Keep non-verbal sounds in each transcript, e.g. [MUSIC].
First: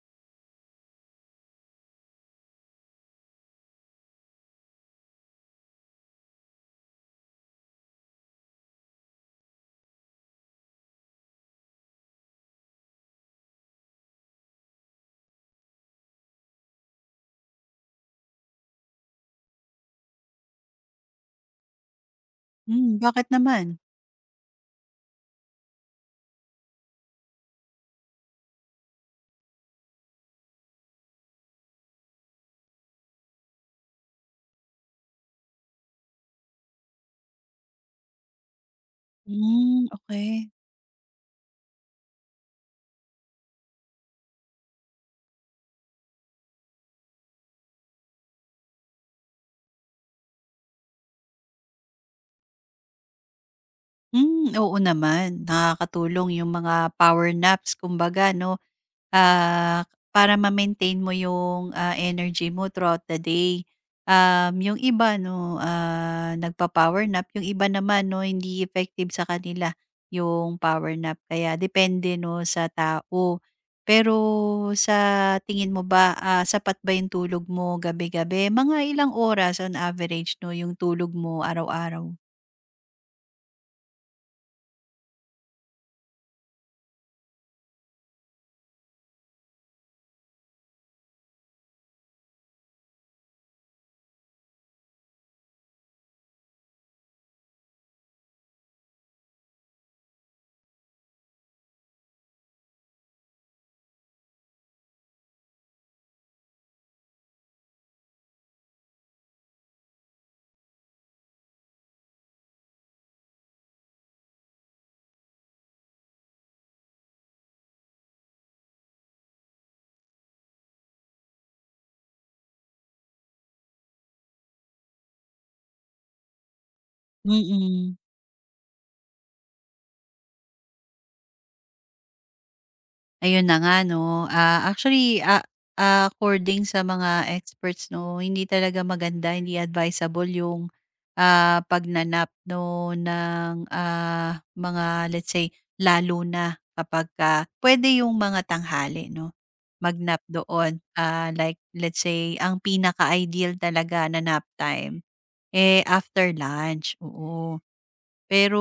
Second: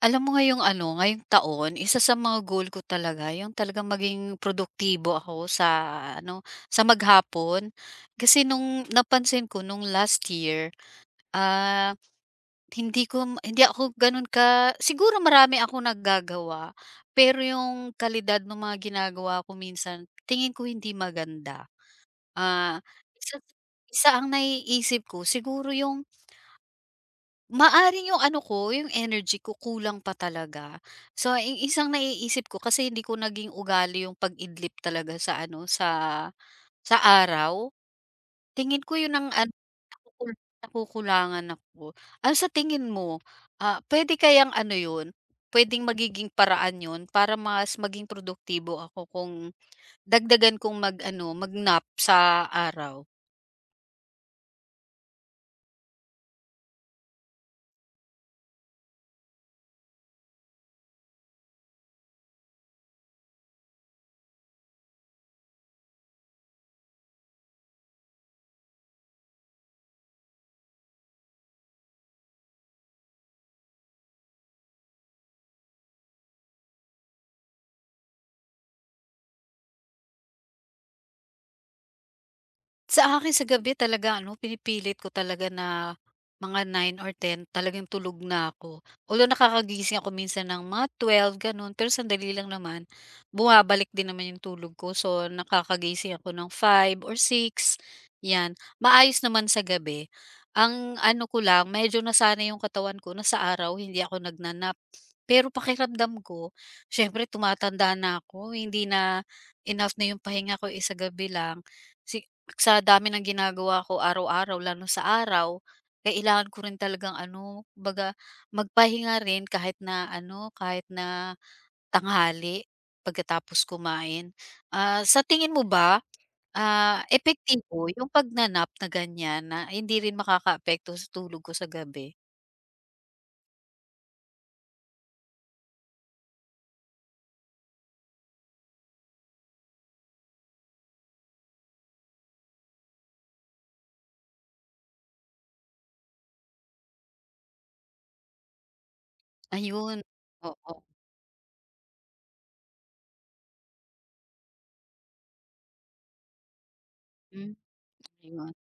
Alam mo ngayong ano, ngayong taon, isa sa mga goal ko talaga yung talagang maging produktibo ako sa ano, sa maghapon. Kasi nung napansin ko nung last year, ah, hindi ko ma hindi ako gano'n ka siguro marami akong nagagawa, pero yung kalidad ng mga ginagawa ko minsan tingin ko hindi maganda. Ah, Hmm, bakit isa naman? isa ang naiisip ko siguro yung maaaring yung ano ko, yung energy ko kulang pa talaga. So ang isang naiisip ko kasi hindi ko naging ugali yung pag-idlip talaga sa ano, sa araw. Tingin ko yun ang ano, Hmm, nakukul okay. nakukulangan ako. Ano sa tingin mo, puwede kayang ano yun, puwedeng magiging paraan yun para mas maging produktibo ako kung dagdagan kong mag-ano, mag-nap sa araw? Hmm, oo naman. Nakakatulong yung mga power naps kumbaga 'no, ah, para ma-maintain mo yung, energy mo throughout the day. Yung iba 'no, nagpa-power nap, yung iba naman 'no, hindi effective sa kanila yung power nap kaya depende 'no, sa tao. Pero sa tingin mo ba, sapat ba yung tulog mo gabi-gabi? Mga ilang oras on average 'no, yung tulog mo araw-araw? Sa akin sa gabi talaga ano, pinipilit ko talaga na mga 9 or 10 talagang tulog na ako. Although nakakagising ako minsan ng mga 12 gano'n, pero sandali lang naman bumabalik din naman yung tulog ko. So, nakakagising ako ng 5 or 6 'yan. Maayos naman sa gabi. Ang ano ko lang medyo nasanay yung katawan ko na sa araw hindi ako nagnanap. Pero pakiramdam ko siyempre tumatanda na ako, hindi na enough na yung pahinga ko, eh, gabi lang. Si sa dami ng ginagawa ko araw-araw lalo sa araw, kailangan ko rin talagang ano, baga magpahinga rin kahit na ano, kahit na tanghali pagkatapos kumain. Sa tingin mo ba, epektibo Mm. yung pagnanap na ganyan na hindi rin makakaapekto sa tulog ko sa gabi? Ayun na nga 'no. Actually, according sa mga experts 'no, hindi talaga maganda, hindi advisable yung, pagnanap 'no ng, mga let's say lalo na kapagka puwede yung mga tanghali 'no, Ayun, magnap doon. oo. Like let's say ang pinaka-ideal talaga na nap time, eh, after lunch, Hmm, oo. ayun, Pero,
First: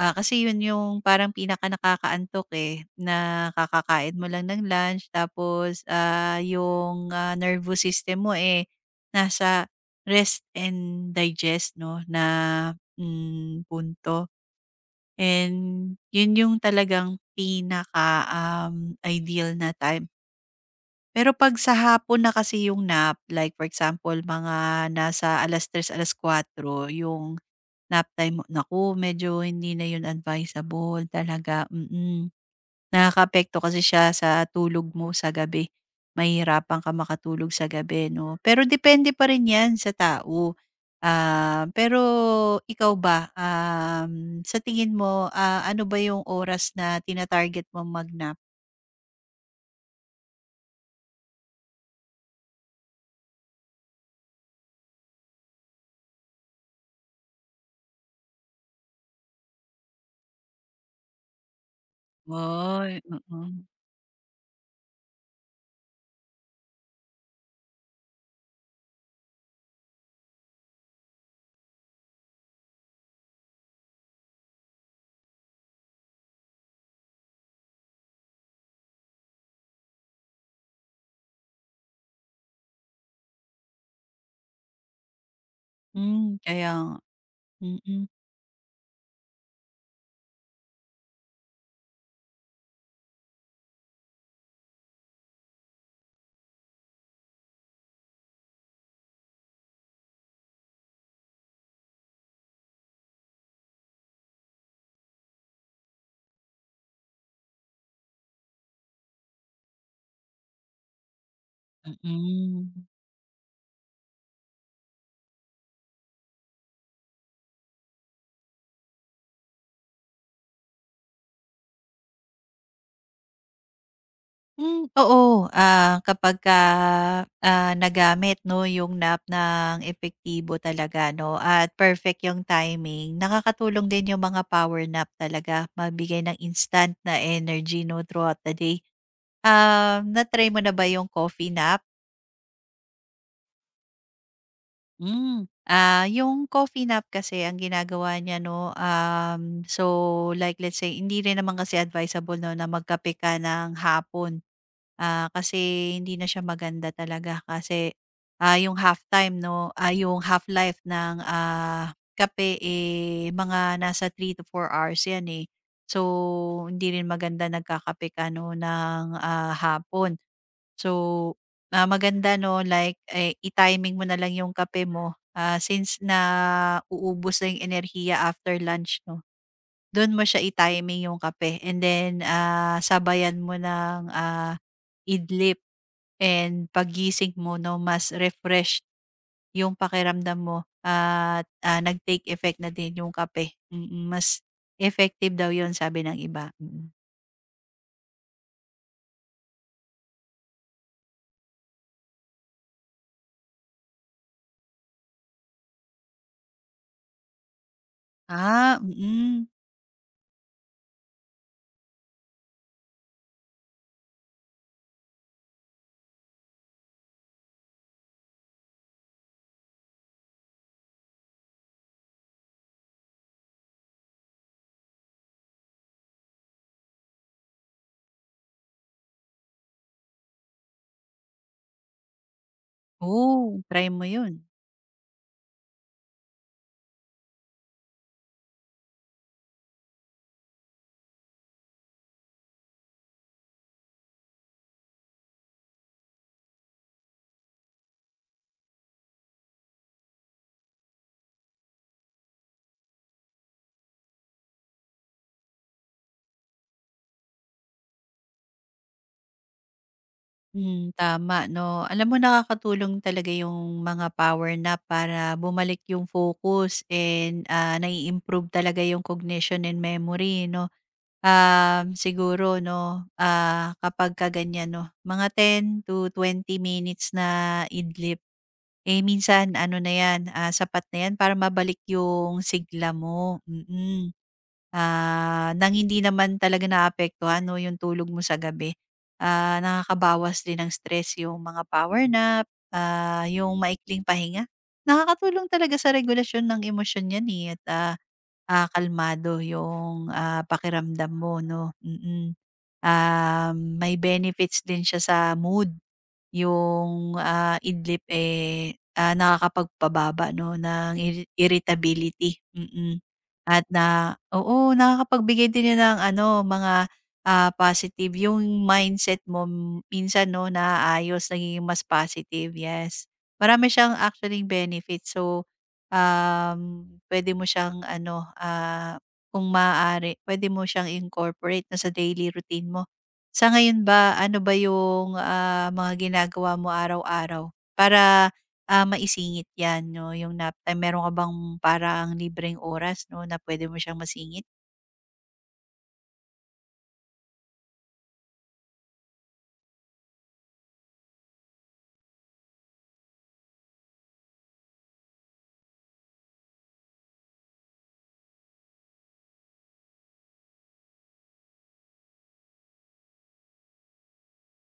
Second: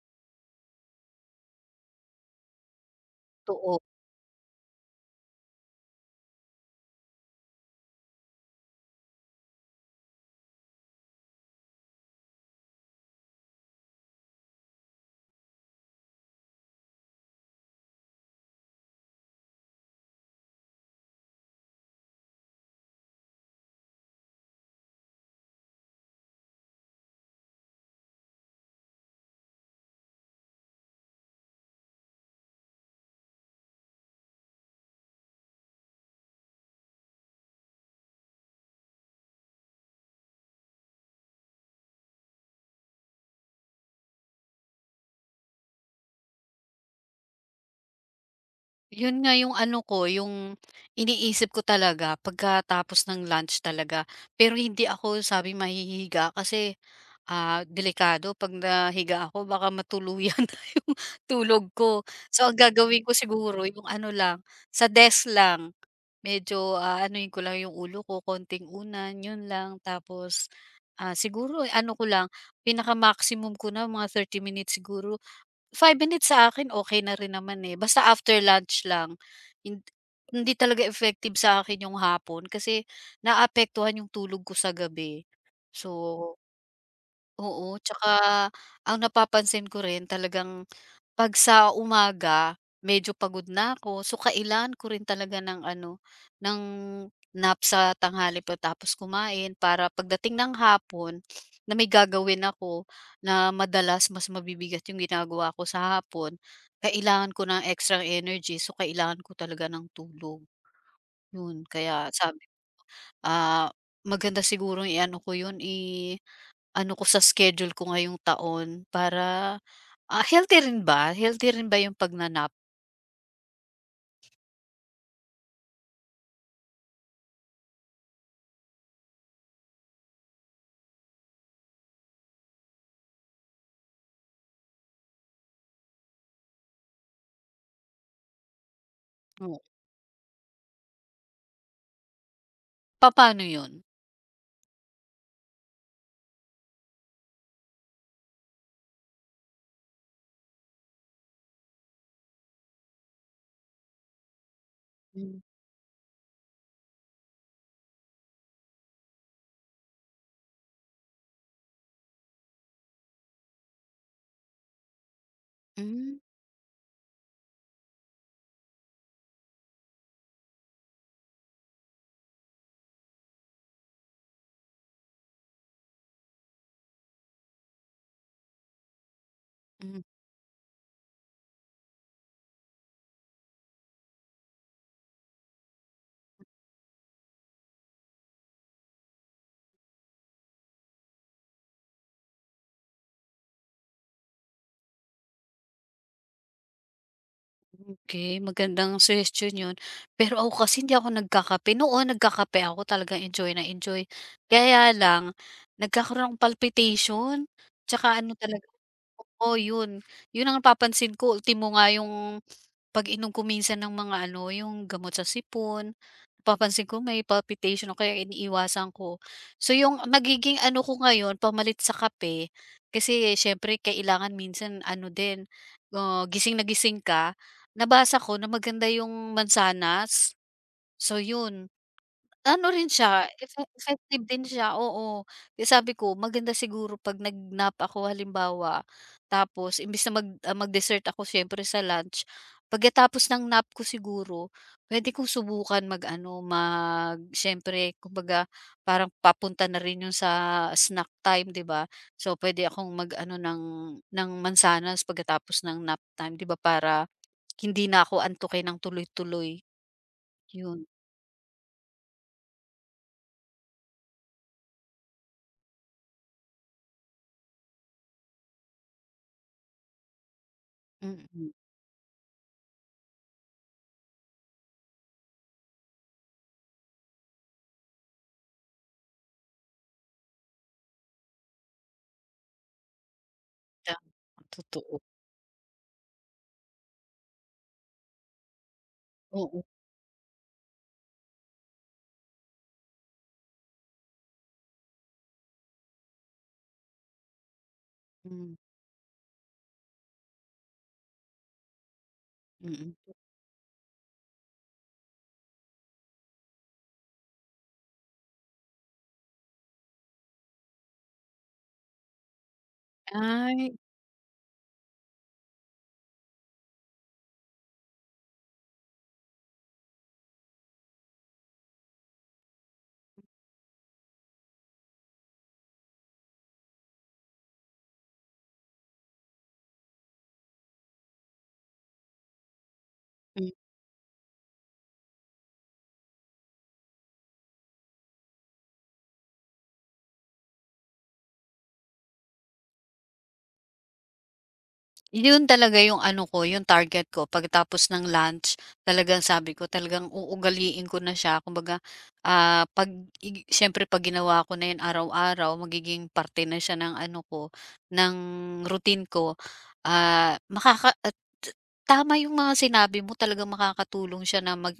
kasi yun yung parang pinaka nakakaantok, eh, na totoo. kakakain mo lang ng lunch tapos, yung, nervous system mo, eh, nasa rest and digest 'no na, punto. And yun yung talagang pinaka, ideal na time. Pero 'pag sa hapon na kasi yung nap, like for example mga nasa alas 4:00 yung nap time mo naku, medyo hindi na 'yun advisable talaga. Nakakaapekto kasi siya sa tulog mo sa gabi. Mahihirapan ka makatulog sa gabi 'no, pero depende pa rin 'yan sa tao. Pero ikaw ba, sa tingin mo, ano ba 'yung oras na tina-target mong mag-nap? Yun nga yung ano ko, yung iniisip ko talaga pagkatapos ng lunch talaga. Pero hindi ako sabi mahihiga kasi, delikado 'pag nahiga ako baka matuluyan [LAUGHS] na yung tulog ko. So, ang Ay, gagawin ko oo. siguro yung ano lang, sa desk lang. Medyo aanuhin ko lang yung ulo ko, konting unan, yun lang. Tapos, siguro ano ko lang, pinaka-maximum ko na mga 30 minutes siguro 5 minutes sa akin okey na rin naman, eh, basta after lunch lang. Hin hindi talaga effective sa akin yung hapon kasi naapektuhan yung tulog ko sa gabi. So Hmm, kaya nga. Oo, Mm, tsaka ang napapansin ko rin talagang 'pag sa umaga medyo pagod na ako, so kailangan ko rin talaga ng ano, ng nap sa tanghali pagkatapos kumain para pagdating ng hapon na may gagawin ako na madalas mas mabibigat yung ginagawa ko sa hapon, kailangan ko ng extra energy, so kailangan ko talaga ng tulog. Yun, kaya sabi mm. ah, maganda sigurong i-ano ko yun, ano ko sa schedule ko ngayong taon para, healthy rin ba? Healthy rin ba yung pagnanap Hmm, oo, kapagka, nagamit 'no, yung nap ng epektibo talaga 'no, at perfect yung timing. Nakakatulong din yung mga power nap talaga, magbigay ng instant na energy 'no, throughout the day. mo? Na-try mo na ba yung coffee nap? Papaano yun? Yung coffee nap kasi ang ginagawa niya 'no, so like let's say hindi rin naman kasi advisable 'no na magkape ka ng hapon. Hmm. Kasi hindi na siya maganda talaga kasi, yung half time 'no, yung half life ng, kape, eh, mga nasa three to four hours 'yan, eh. Hmm, So, hindi rin maganda nagkakape ka 'no ng, hapon. So, maganda 'no, like, eh, i-timing mo na lang yung kape mo, since nauubos na yung enerhiya after lunch 'no, hmm, dun mo siya i-timing yung kape and then, sabayan mo ng, idlip and pagising mo 'no, mas refreshed yung pakiramdam mo at, nag-take effect na din yung kape. Mas effective daw yun sabi ng iba. okey, magandang suggestion yun. Pero ako kasi hindi ako nagkakape. Noon nagkakape ako talaga enjoy na enjoy. Kaya lang nagkakaroon ng palpitation, 'tsaka ano talaga Ah, mm. oo yun. Yun ang napapansin ko ultimo nga yung pag-inom ko minsan ng mga ano, yung gamot sa sipon, napapansin ko may palpitation ako kaya iniiwasan ko. So yung nagiging ano ko ngayon pamalit sa kape, kasi siyempre kailangan minsan ano din, gising na gising ka. Nabasa ko na maganda yung mansanas, so yun. Ano rin siya, Oh, try mo effective yun. din siya, oo. Kaya sabi ko maganda siguro 'pag nag-nap ako halimbawa, tapos imbes na mag-dessert ako siyempre sa lunch, pagkatapos ng nap ko siguro, puwede kong subukan mag-ano, siyempre kumbaga parang papunta na rin 'yun sa snack time, 'di ba? So, puwede akong mag-ano ng mansanas pagkatapos ng nap time, 'di ba, para hindi na ako antukin ng tuloy-tuloy, 'yun. Hmm, tama 'no. Alam mo nakakatulong talaga yung mga power nap para bumalik yung focus and, nai-improve talaga yung cognition and memory 'no. Mm, Siguro 'no, kapag kaganyan 'no, mga 10 to 20 minutes na idlip. Eh, minsan ano na 'yan, sapat na 'yan para mabalik yung sigla mo. tama, totoo. Nang hindi naman talaga naapektuhan 'no, yung tulog mo sa gabi. Oo, Nakakabawas din ng stress yung mga power nap, yung maikling pahinga. Nakakatulong talaga sa regulasyon ng emosyon 'yan, eh, at, hmm, kalmado yung, pakiramdam mo 'no. mm. May benefits din siya sa mood. Yung, idlip, eh, nakakapagpababa 'no ng irritability. At Ay. na oo, nakakapagbigay din yun ng ano, mga, positive yung mindset mo minsan 'no naayos, nagiging mas positive, yes. Marami siyang actually benefits. So, um, pwede mo siyang ano, kung maaari pwede mo siyang incorporate na sa daily routine mo. Sa ngayon ba, ano ba yung, mga ginagawa mo araw-araw para, maisingit 'yan 'no, yung nap time? Meron ka bang parang libreng oras 'no, na pwede mo siyang masingit, Yun talaga yung ano ko, yung target ko pagkatapos ng lunch. Talagang sabi ko, talagang uugaliin ko na siya. Kumbaga, 'pag i siyempre 'pag ginawa ko na yun araw-araw, magiging parte na siya ng ano ko, ng routine ko. Ah, makaka at tama yung mga sinabi mo, talagang makakatulong siya na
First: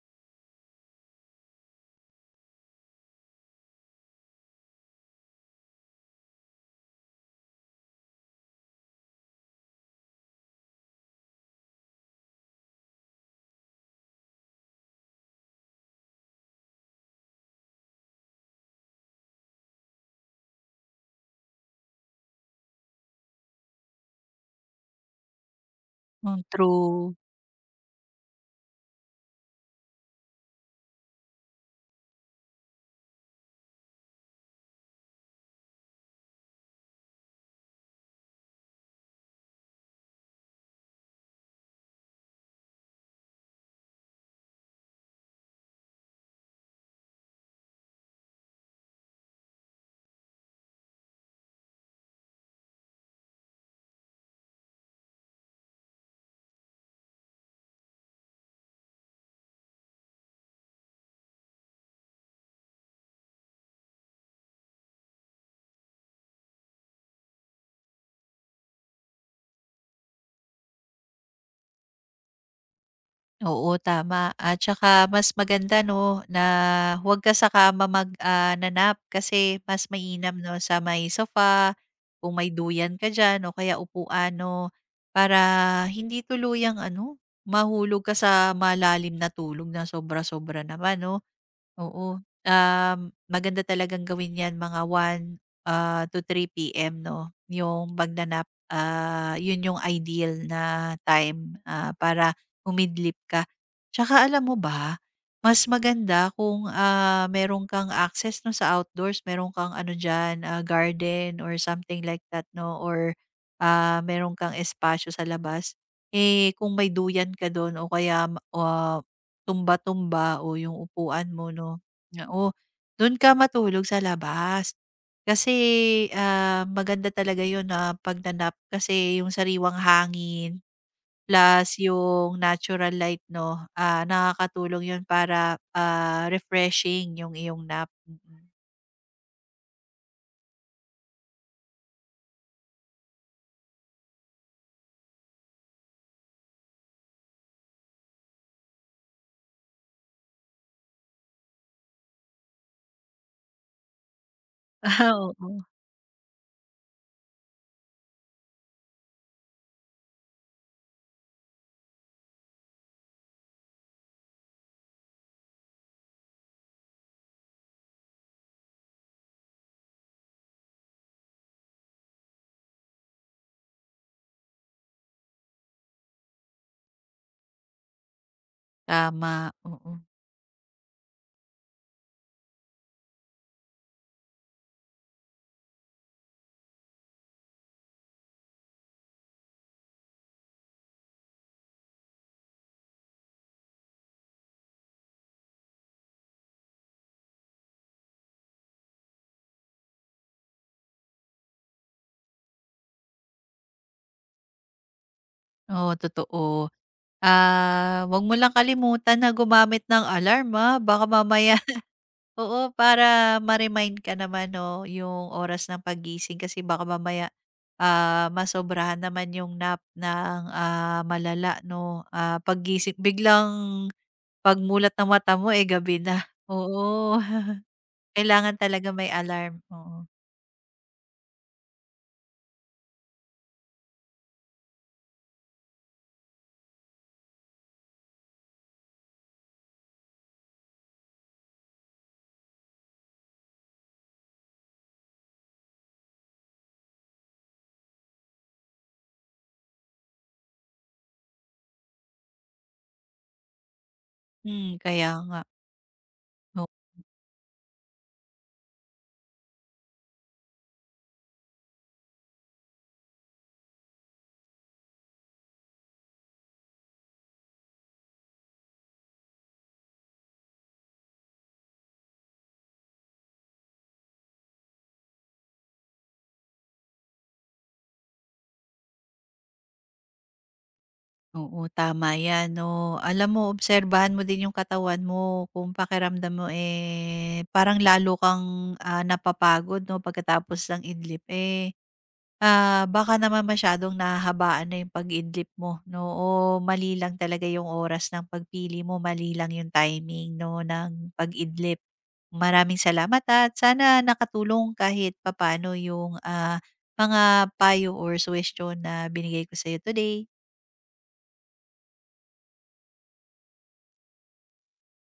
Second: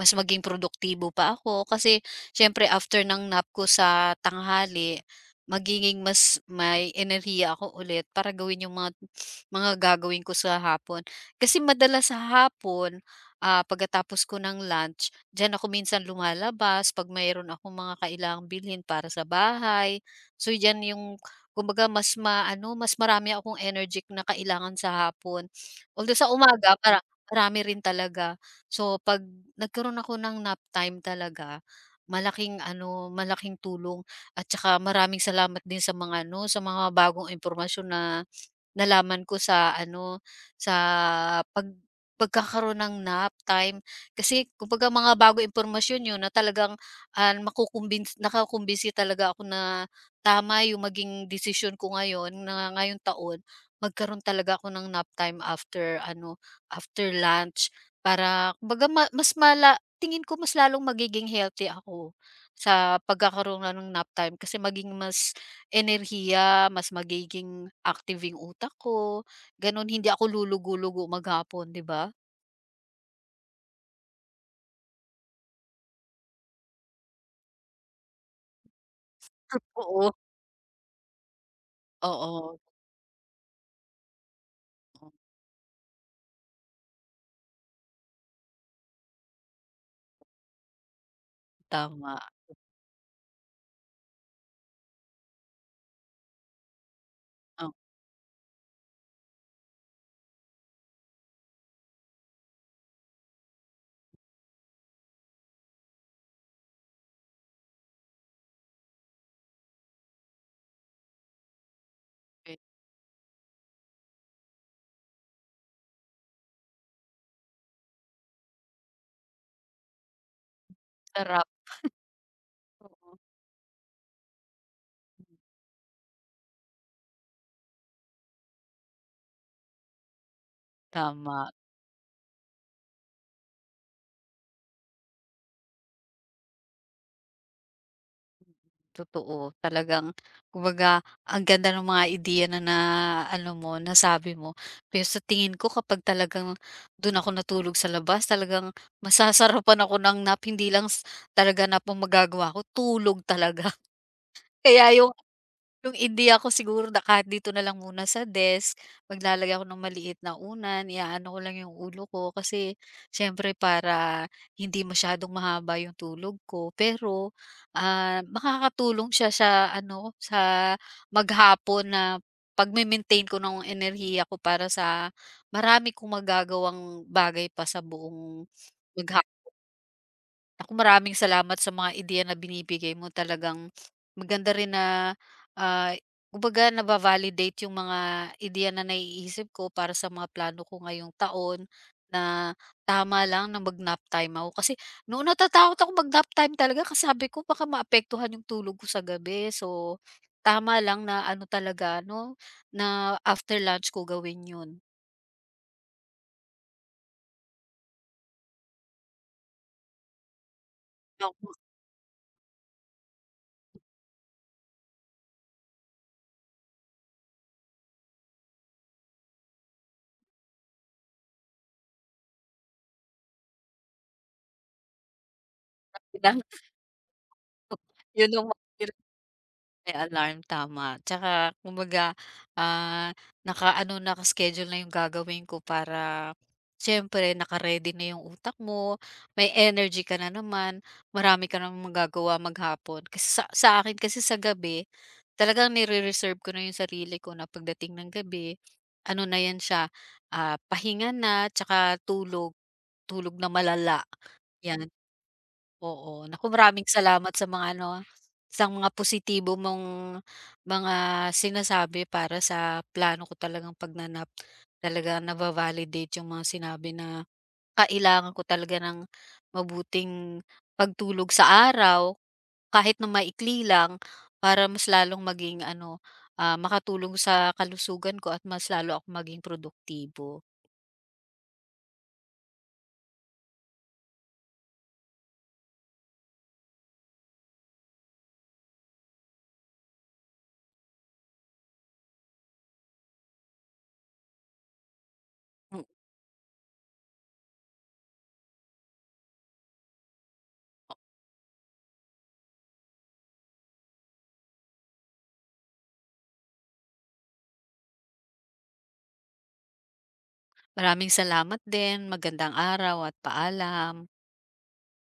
mas maging produktibo pa ako. Kasi siyempre after ng nap ko sa tanghali, magiging mas may enerhiya ako ulit para gawin yung mga gagawin ko sa hapon. Kasi madalas sa hapon, pagkatapos ko ng lunch, diyan ako minsan lumalabas pag mayroon akong mga kailangang bilhin para sa bahay. So diyan yung kumbaga mas maano, mas marami akong energetic na kailangan sa hapon. Although sa umaga para through. marami rin talaga. So pag nagkaroon ako ng nap time talaga, malaking ano, malaking tulong at saka maraming salamat din sa mga ano, sa mga bagong impormasyon na nalaman ko sa ano, sa pag pagkakaroon ng nap time. Kasi kumbaga mga bagong impormasyon 'yun na talagang, nakukumbinsi talaga ako na tama 'yung maging desisyon ko ngayon na ngayong taon magkaroon talaga ako ng nap time after ano, after lunch. Para kumbaga ma mas mala tingin ko mas lalong magiging healthy ako sa pagkakaroon na ng nap time kasi maging mas enerhiya, mas magiging active yung utak ko, gano'n. Hindi ako lulugo-lugo maghapon, 'di ba? Oo, tama at saka mas maganda 'no, na huwag ka sa kama mag nanap kasi mas Oo, mainam 'no, sa may sofa, kung may oo, duyan ka diyan o kaya upuan 'no, oo, para hindi tuluyang ano, mahulog ka sa malalim na tulog na sobra-sobra naman 'no. Oo, tama. Maganda talagang gawin 'yan mga one, to 3 PM 'no, yung magnanap, yun yung ideal na time, para umidlip ka. Tsaka alam mo ba, mas maganda kung, meron kang access 'no sa outdoors, meron kang ano diyan, garden or something like that Okey, 'no or, meron kang espasyo sa labas. Eh, kung may duyan ka dun o kaya tumba-tumba o yung upuan sarap, mo 'no, na o dun oo. ka matulog sa labas. Kasi, maganda talaga yun na kasi yung sariwang hangin, Tama, plus yung natural light 'no, nakakatulong yun para, refreshing yung iyong nap. totoo. Talagang kumbaga ang ganda ng mga ideya na na ano mo, nasabi mo. Pero sa tingin ko kapag talagang dun ako natulog sa labas talagang masasarapan ako ng nap, hindi lang talaga nap ang magagawa ko, tulog talaga. [LAUGHS] Kaya yung [LAUGHS] Ah, oo, Kung hindi ako siguro na kahit dito na lang muna sa desk, maglalagay ako ng maliit na unan, iaano ko lang yung ulo ko kasi siyempre para hindi masyadong mahaba yung tulog ko. Pero, makakatulong siya sa ano, sa maghapon na pagme-maintain ko ng enerhiya ko para sa marami kong magagawang bagay pa sa buong magha tama, oo. Naku, maraming salamat sa mga ideya na binibigay mo. Talagang maganda rin na, ah, kumbaga naba-validate yung mga ideya na naiisip ko para sa mga plano ko ngayong taon na tama lang na mag-nap time ako. Kasi noon natatakot ako mag-nap time talaga kasi sabi ko baka maapektuhan yung tulog ko sa gabi. So, tama lang na ano talaga 'no, na after lunch ko gawin yun. Oo, totoo. 'Wag mo lang kalimutan na gumamit ng alarm, baka Yun mamaya. Oo, para ma-remind ka naman 'no, yung oras ng pagising kasi baka mamaya, masobrahan naman yung nap ng, malala 'no. Paggising biglang pagmulat ng mata mo, eh, gabi na. ang Oo, [LAUGHS] [LAUGHS] yun ang kailangan talaga may alarm, May oo. alarm, tama. Tsaka kumbaga, ah, naka-schedule na yung gagawin ko para siyempre naka-ready na yung utak mo, may energy ka na naman, marami ka namang magagawa maghapon. Kasi sa akin kasi sa gabi, talagang nire-reserve ko na yung sarili ko na pagdating ng gabi, ano na yan siya, pahinga na, tsaka tulog, tulog na malala. Hmm, Yan, kaya nga. oo, naku O maraming salamat sa mga ano, sa mga positibo mong mga sinasabi para sa plano ko talagang pagnanap talaga nava-validate yung mga sinabi na kailangan ko talaga ng mabuting pagtulog sa araw, kahit na maikli lang para mas lalong maging ano, makatulong sa kalusugan ko at mas lalo akong maging produktibo. oo, tama 'yan 'no. Alam mo obserbahan mo din yung katawan mo kung pakiramdam mo, eh, parang lalo kang, napapagod 'no pagkatapos ng idlip, eh. Baka naman masyadong nahahabaan na yung pag-idlip mo M 'no, o mali lang talaga yung oras ng pagpili mo, mali lang yung timing 'no ng pag-idlip. Maraming salamat at sana nakatulong kahit papaano yung, mga payo or suhestiyon na binigay ko sa sa'yo today. Maraming salamat din, magandang araw at paalam.